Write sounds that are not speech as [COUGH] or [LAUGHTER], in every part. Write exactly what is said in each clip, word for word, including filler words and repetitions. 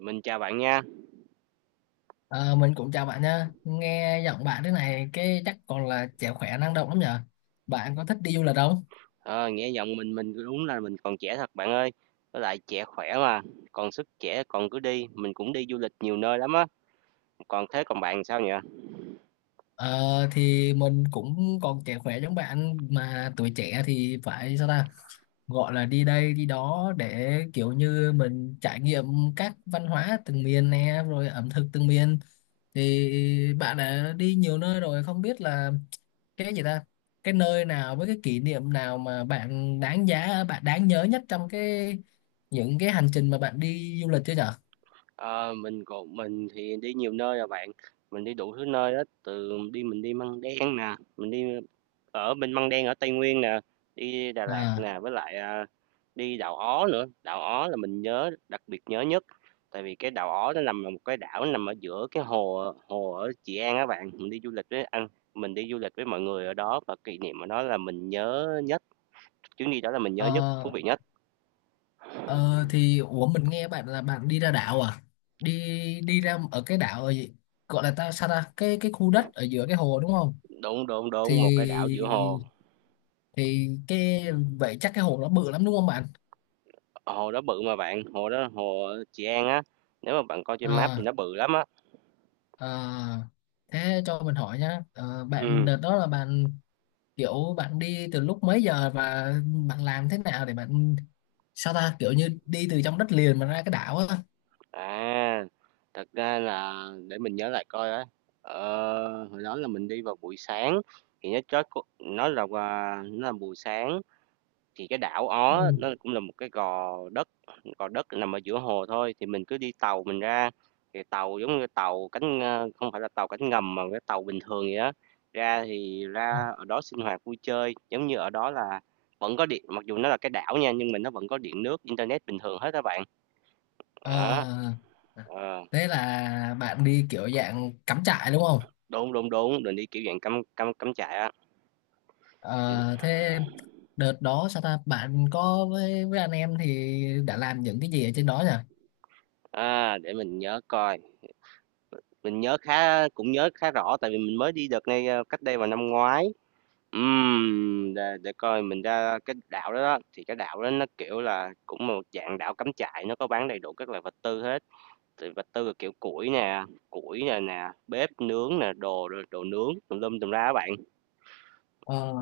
Mình chào bạn nha. Ờ, mình cũng chào bạn nha. Nghe giọng bạn thế này cái chắc còn là trẻ khỏe năng động lắm nhở. Bạn có thích đi du lịch không? Ờ, nghe giọng mình mình đúng là mình còn trẻ thật bạn ơi. Với lại trẻ khỏe mà, còn sức trẻ còn cứ đi, mình cũng đi du lịch nhiều nơi lắm á. Còn thế còn bạn sao nhỉ? Ờ, thì mình cũng còn trẻ khỏe giống bạn, mà tuổi trẻ thì phải sao ta? Gọi là đi đây đi đó để kiểu như mình trải nghiệm các văn hóa từng miền nè, rồi ẩm thực từng miền. Thì bạn đã đi nhiều nơi rồi, không biết là cái gì ta, cái nơi nào với cái kỷ niệm nào mà bạn đáng giá, bạn đáng nhớ nhất trong cái những cái hành trình mà bạn đi du lịch chưa nhở? Ờ, mình còn mình thì đi nhiều nơi rồi bạn. Mình đi đủ thứ nơi đó từ đi mình đi Măng Đen nè, mình đi ở bên Măng Đen ở Tây Nguyên nè, đi Đà Lạt à nè, với lại, à, đi đảo Ó nữa. Đảo Ó là mình nhớ đặc biệt nhớ nhất, tại vì cái đảo Ó nó nằm ở một cái đảo nằm ở giữa cái hồ hồ ở Trị An các bạn. Mình đi du lịch với anh mình đi du lịch với mọi người ở đó và kỷ niệm ở đó là mình nhớ nhất, chuyến đi đó là mình nhớ nhất, thú ờ, vị nhất. ờ, thì ủa, mình nghe bạn là bạn đi ra đảo à? Đi đi ra ở cái đảo ở gì gọi là ta, sao ta, cái cái khu đất ở giữa cái hồ đúng không? Đúng, đúng, thì đúng, một cái đảo giữa hồ, thì cái vậy, chắc cái hồ nó bự lắm đúng không bạn? hồ đó bự mà bạn, hồ đó hồ ở Trị An á, nếu mà bạn coi trên map thì à, nó bự lắm á. à, Thế cho mình hỏi nhá. Ờ, Bạn Ừm. đợt đó là bạn kiểu bạn đi từ lúc mấy giờ, và bạn làm thế nào để bạn sao ta, kiểu như đi từ trong đất liền mà ra cái đảo á? À, thật ra là để mình nhớ lại coi á, ờ, hồi đó là mình đi vào buổi sáng thì nó chót có nó là à, nó là buổi sáng thì cái đảo Ó Ừ. nó cũng là một cái gò đất, gò đất nằm ở giữa hồ thôi thì mình cứ đi tàu mình ra thì tàu giống như tàu cánh à, không phải là tàu cánh ngầm mà cái tàu bình thường vậy đó ra thì ra ở đó sinh hoạt vui chơi giống như ở đó là vẫn có điện mặc dù nó là cái đảo nha nhưng mà nó vẫn có điện nước internet bình thường hết các bạn Ờ, đó ờ. thế là bạn đi kiểu dạng cắm trại đúng không? Đúng, đúng, đúng, mình đi kiểu dạng cắm cắm cắm trại á. Mình Ờ, thế đợt đó sao ta, bạn có với với anh em thì đã làm những cái gì ở trên đó nhỉ? à, để mình nhớ coi, mình nhớ khá cũng nhớ khá rõ tại vì mình mới đi đợt này, ơ, cách đây vào năm ngoái. Ừm, để để coi mình ra cái đảo đó đó, thì cái đảo đó nó, kiểu là, cũng một dạng đảo cắm trại, nó có bán đầy đủ các loại vật tư hết, thì vật tư là kiểu củi nè, củi nè nè, bếp nướng nè, đồ đồ nướng tùm lum tùm la á bạn. Ờ,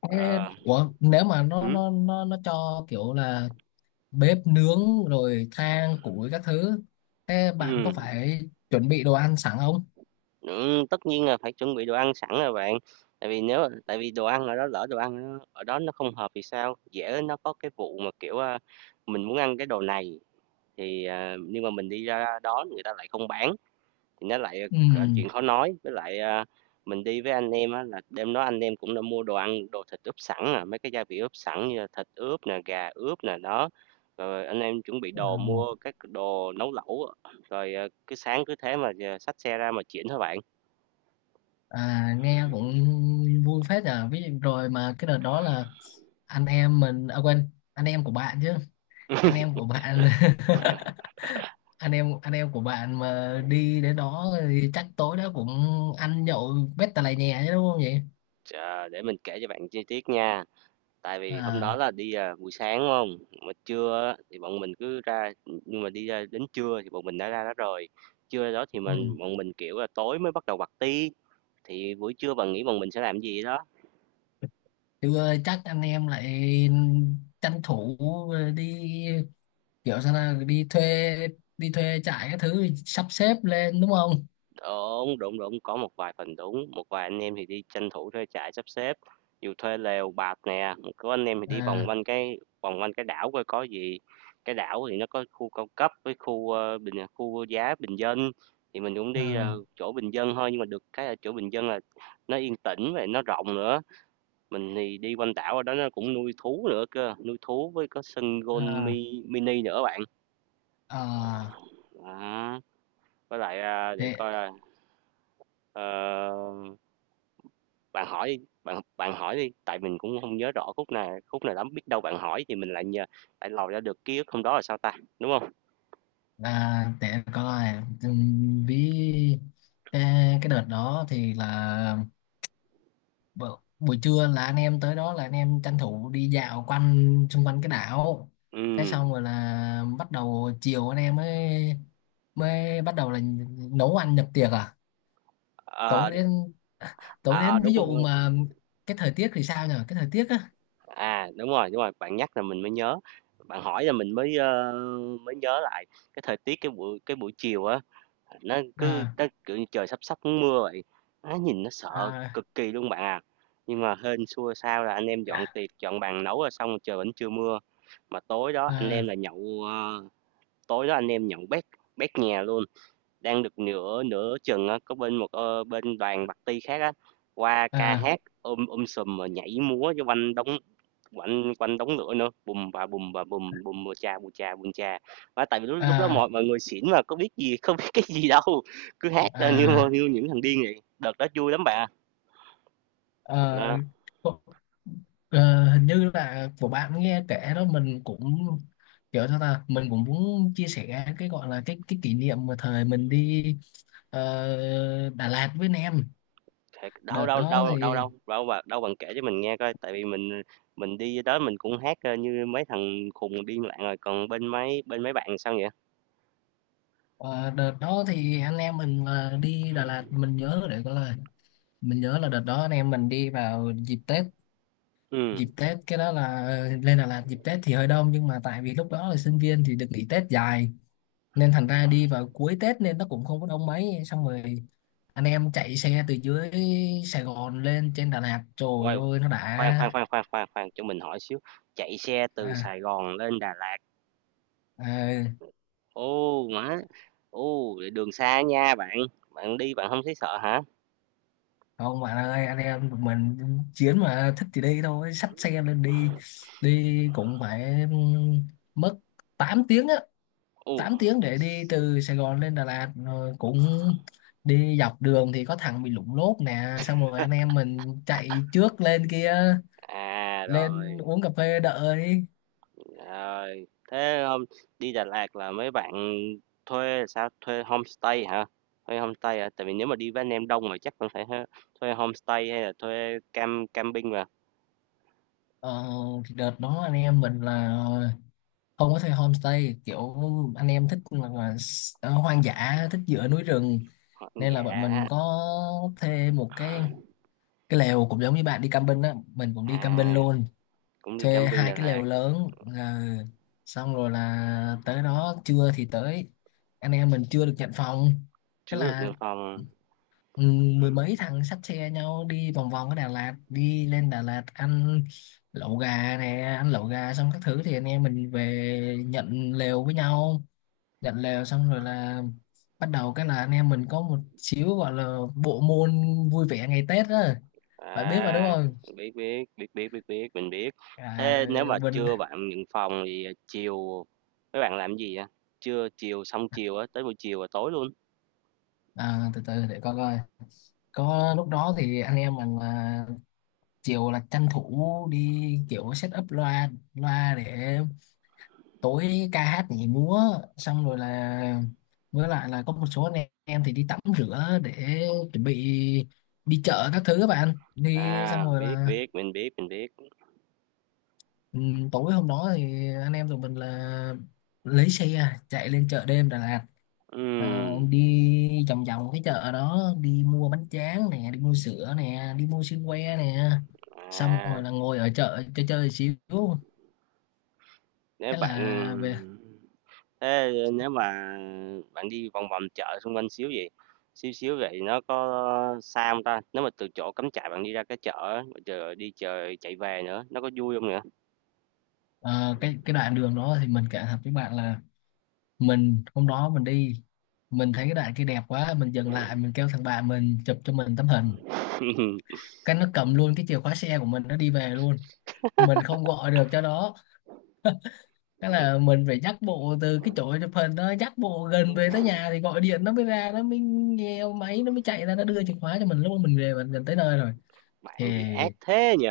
Ê, Ờ, Ủa, nếu mà nó hứm, nó nó nó cho kiểu là bếp nướng rồi than củi các thứ, thế bạn có ừm. phải chuẩn bị đồ ăn sẵn không? Ừm, tất nhiên là phải chuẩn bị đồ ăn sẵn rồi bạn, tại vì nếu tại vì đồ ăn ở đó lỡ đồ ăn nó ở đó nó không hợp thì sao? Dễ nó có cái vụ mà, kiểu, a, mình muốn ăn cái đồ này thì, à, nhưng mà mình đi ra đó người ta lại không bán, thì nó lại, Ừ. ờ, chuyện khó nói. Với lại, a, mình đi với anh em á là đêm đó anh em cũng đã mua đồ ăn, đồ thịt ướp sẵn à, mấy cái gia vị ướp sẵn như là thịt ướp nè, gà ướp nè, đó. Rồi anh em chuẩn bị Ờ, đồ, mua các đồ nấu lẩu, rồi, ờ, cứ sáng cứ thế mà, ờ, xách xe ra mà chuyển thôi bạn. à, nghe cũng vui phết nhờ. Ví dụ rồi mà cái đợt đó là anh em mình, à quên, anh em của bạn chứ, anh em của bạn [LAUGHS] anh em anh em của bạn mà đi đến đó thì chắc tối đó cũng ăn nhậu bét tà lè nhè chứ đúng không vậy? Ờ, để mình kể cho bạn chi tiết nha. Tại vì hôm đó À, là đi, à, buổi sáng, đúng hông? Mà trưa á thì bọn mình cứ ra, nhưng mà đi ra đến trưa thì bọn mình đã ra đó rồi. Trưa đó thì ừ. mình bọn mình, kiểu là, tối mới bắt đầu party, thì buổi trưa bạn nghĩ bọn mình sẽ làm gì đó? Thì ơi chắc anh em lại tranh thủ đi kiểu sao nào, đi thuê đi thuê trại cái thứ sắp xếp lên đúng không? Đúng, đúng, đúng, có một vài phần đúng, một vài anh em thì đi tranh thủ thuê trại sắp xếp, dù thuê lều bạt nè, có anh em thì đi vòng À, quanh cái vòng quanh cái đảo coi có gì. Cái đảo thì nó có khu cao cấp với khu ờ, bình à, khu giá bình dân thì mình cũng đi ờ, à, chỗ bình dân thôi nhưng mà được cái ở chỗ bình dân là nó yên tĩnh và nó rộng nữa. Mình thì đi quanh đảo ở đó nó cũng nuôi thú nữa cơ, nuôi thú với có sân golf à, mi, mini nữa bạn. Ờ, à, đó. Với lại à, để để coi à, ờ, bạn hỏi đi, bạn bạn hỏi đi, tại mình cũng không nhớ rõ khúc nào khúc nào lắm, biết đâu bạn hỏi thì mình lại nhờ lại lòi ra được ký ức hôm đó là sao ta, đúng không? à, để coi. ừm, ví cái, cái đợt đó thì là bu- buổi trưa là anh em tới đó, là anh em tranh thủ đi dạo quanh xung quanh cái đảo. Cái Ừm, xong rồi là bắt đầu chiều, anh em mới mới bắt đầu là nấu ăn nhập tiệc à. ờ, tối đến à, tối à, đến ví đúng rồi, đúng dụ rồi, mà cái thời tiết thì sao nhỉ, cái thời tiết á? à, đúng rồi, đúng rồi, bạn nhắc là mình mới nhớ, bạn hỏi là mình mới, ơ, mới nhớ lại cái thời tiết cái buổi cái buổi chiều á, nó cứ à, nó, kiểu như, trời sắp sắp mưa vậy, nó nhìn nó sợ à, cực kỳ luôn bạn à. Nhưng mà hên xui sao là anh em dọn tiệc, dọn bàn nấu rồi xong trời vẫn chưa mưa, mà tối đó anh em à, là nhậu, ờ tối đó anh em nhận bét bét nhà luôn đang được nửa nửa chừng á có bên một ờ, bên đoàn bạc ti khác á qua ca à, hát ôm ôm sùm mà nhảy múa cho quanh đống quanh quanh đống lửa nữa bùm bà bùm bà bùm bùm bùm cha bùm cha bùm cha và tại vì lúc, lúc đó à, mọi mọi người xỉn mà có biết gì [LAUGHS] không biết cái gì đâu cứ hát ra như à, như những thằng điên vậy đợt đó vui lắm bạn ạ. ờ, Đó. có- ờ, hình như là của bạn nghe kể đó, mình cũng kiểu sao ta, mình cũng muốn chia sẻ cái gọi là cái cái kỷ niệm mà thời mình đi, ờ, Đà Lạt với anh em. Thiệt, đâu, đợt đâu, đó đâu, đâu, thì đâu, đâu bà đâu bạn kể cho mình nghe coi, tại vì mình mình đi tới mình cũng hát, ơ, như mấy thằng khùng điên loạn rồi, còn bên mấy bên mấy bạn sao vậy? ờ, đợt đó thì anh em mình là đi Đà Lạt, mình nhớ để gọi là mình nhớ là đợt đó anh em mình đi vào dịp Tết. Ừm, Dịp Tết cái đó là lên Đà Lạt dịp Tết thì hơi đông, nhưng mà tại vì lúc đó là sinh viên thì được nghỉ Tết dài, nên thành ra đi vào cuối Tết nên nó cũng không có đông mấy. Xong rồi anh em chạy xe từ dưới Sài Gòn lên trên Đà Lạt, trời uầy, ơi nó khoan, khoan, đã. khoan, khoan, khoan, khoan, cho mình hỏi xíu, chạy xe từ à, Sài Gòn lên Đà Lạt, à, ô má, ô, vậy đường xa nha bạn, bạn đi bạn không thấy sợ hả? Không bạn ơi, anh em tụi mình chiến, mà thích thì đi thôi, xách xe lên đi. Đi cũng phải mất tám tiếng á, Ô, tám tiếng để đi từ Sài Gòn lên Đà Lạt. Rồi cũng đi dọc đường thì có thằng bị lủng lốp nè, xong rồi anh em mình chạy trước lên kia, à, lên rồi. uống cà phê đợi. Rồi, thế hôm đi Đà Lạt là mấy bạn thuê sao? Thuê homestay hả? Thuê homestay hả? Tại vì nếu mà đi với anh em đông mà chắc cũng phải ha- thuê homestay hay là thuê cam camping mà. ờ, Đợt đó anh em mình là không có thuê homestay, kiểu anh em thích là, là s- ờ, hoang dã, thích giữa núi rừng. Họ- ăn Nên là bọn Dạ, mình có thuê một cái cái lều cũng giống như bạn đi camping á, mình cũng à đi camping luôn, cũng đi thuê camping hai Đà cái Lạt, lều lớn. À, xong rồi là tới đó trưa thì tới, anh em mình chưa được nhận phòng. Thế chứa được là nhân phong. ừ, Ừ. mười mấy thằng xách xe nhau đi vòng vòng ở Đà Lạt, đi lên Đà Lạt ăn lẩu gà nè ăn lẩu gà xong các thứ thì anh em mình về nhận lều với nhau. Nhận lều xong rồi là bắt đầu cái là anh em mình có một xíu gọi là bộ môn vui vẻ ngày Tết đó, bạn biết mà đúng À, không? biết biết biết biết biết biết mình biết. À, Thế nếu mà mình trưa bạn nhận phòng thì chiều mấy bạn làm gì vậy? Trưa chiều xong chiều á, tới buổi chiều và tối luôn. à, từ từ để coi coi có lúc đó thì anh em mình là chiều là tranh thủ đi kiểu set up loa loa để tối ca hát nhảy múa. Xong rồi là với lại là có một số anh em thì đi tắm rửa để chuẩn bị đi chợ các thứ các bạn, đi À, xong rồi biết là biết mình biết mình biết. ừ, tối hôm đó thì anh em tụi mình là lấy xe chạy lên chợ đêm Đà Lạt. Ờ, Ừm, Đi vòng vòng cái chợ đó, đi mua bánh tráng nè, đi mua sữa nè, đi mua sữa que nè, xong à, rồi là ngồi ở chợ chơi chơi xíu, nếu cái bạn là về. thế nếu mà bạn đi vòng vòng chợ xung quanh xíu vậy, xíu xíu vậy nó có xa không ta? Nếu mà từ chỗ cắm trại bạn đi ra cái chợ á, rồi chờ đi chờ chạy về nữa, nó có vui không nữa? ờ, cái cái đoạn đường đó thì mình cảm thật với bạn là mình hôm đó mình đi, mình thấy cái đoạn kia đẹp quá, mình dừng lại, mình kêu thằng bạn mình chụp cho mình tấm hình. [LAUGHS] Cái nó cầm luôn cái chìa khóa xe của mình, nó đi về luôn, mình không gọi được cho nó. Cái là mình phải dắt bộ từ cái chỗ chụp hình đó, dắt bộ gần về tới nhà thì gọi điện nó mới ra, nó mới nghe máy, nó mới chạy ra, nó đưa chìa khóa cho mình lúc mà mình về mình gần tới nơi rồi. Thì Bạn gì ác thế nhỉ?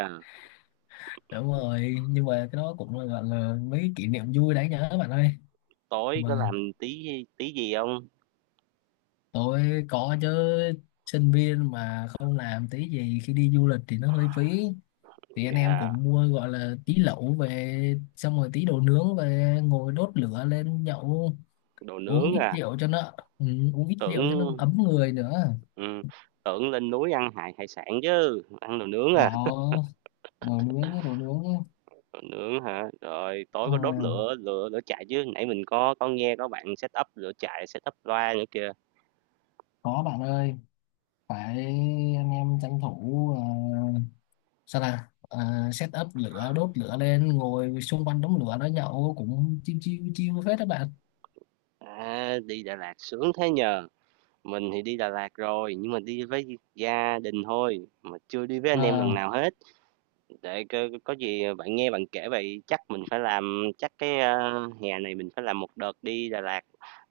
đúng rồi, nhưng mà cái đó cũng là gọi là mấy cái kỷ niệm vui đáng nhớ bạn ơi. Tối có Mà làm tí tí gì không? tôi có chứ, sinh viên mà không làm tí gì khi đi du lịch thì nó hơi phí. Thì anh em Dạ, cũng mua gọi là tí lẩu về, xong rồi tí đồ nướng về, ngồi đốt lửa lên nhậu, đồ uống nướng ít à, rượu cho nó ừ, uống ít rượu cho nó tưởng ấm người nữa. ừm, tưởng lên núi ăn hải hải sản chứ, ăn đồ nướng à. Bảo đồ nướng nhé, đồ nướng nhé. Còn nướng hả? Rồi tối có đốt à, lửa lửa lửa trại chứ, nãy mình có có nghe có bạn set up lửa trại, set up loa nữa kìa. có bạn ơi, phải, anh em tranh thủ, à, sao là à, set up lửa đốt lửa lên, ngồi xung quanh đống lửa đó nhậu cũng chiêu chiêu chiêu phết các bạn. À, đi Đà Lạt sướng thế nhờ. Mình thì đi Đà Lạt rồi, nhưng mà đi với gia đình thôi, mà chưa đi với anh em lần à, nào hết. Để có, có gì bạn nghe bạn kể vậy, chắc mình phải làm, chắc cái ờ, hè này mình phải làm một đợt đi Đà Lạt,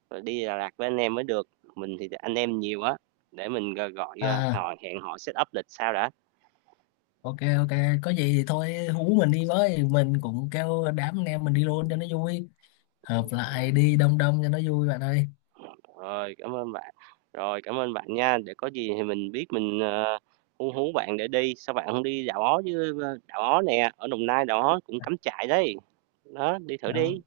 rồi đi Đà Lạt với anh em mới được. Mình thì anh em nhiều á, để mình gọi, gọi ờ, à hỏi hẹn họ set up lịch sao đã. ok ok, có gì thì thôi hú mình đi với, mình cũng kêu đám anh em mình đi luôn cho nó vui, hợp lại đi đông đông cho nó vui bạn ơi. Rồi, cảm ơn bạn. Rồi, cảm ơn bạn nha, để có gì thì mình biết mình, ờ, hú hú bạn để đi, sao bạn không đi Đảo Ó chứ? ờ, Đảo Ó nè, ở Đồng Nai Đảo Ó cũng cắm trại đấy, đó, đi thử Ok. đi.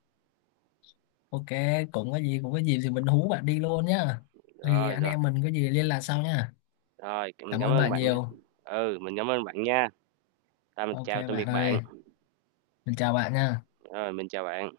Ok, cũng có gì cũng có gì thì mình hú bạn đi luôn nhá. Thì Rồi, anh rồi, em mình có gì liên lạc sau nhá. rồi, mình Cảm cảm ơn ơn bạn bạn nha. nhiều. Ừ, mình cảm ơn bạn nha. Rồi, mình Ok chào tạm bạn biệt bạn. ơi, mình chào bạn nha. Rồi, mình chào bạn.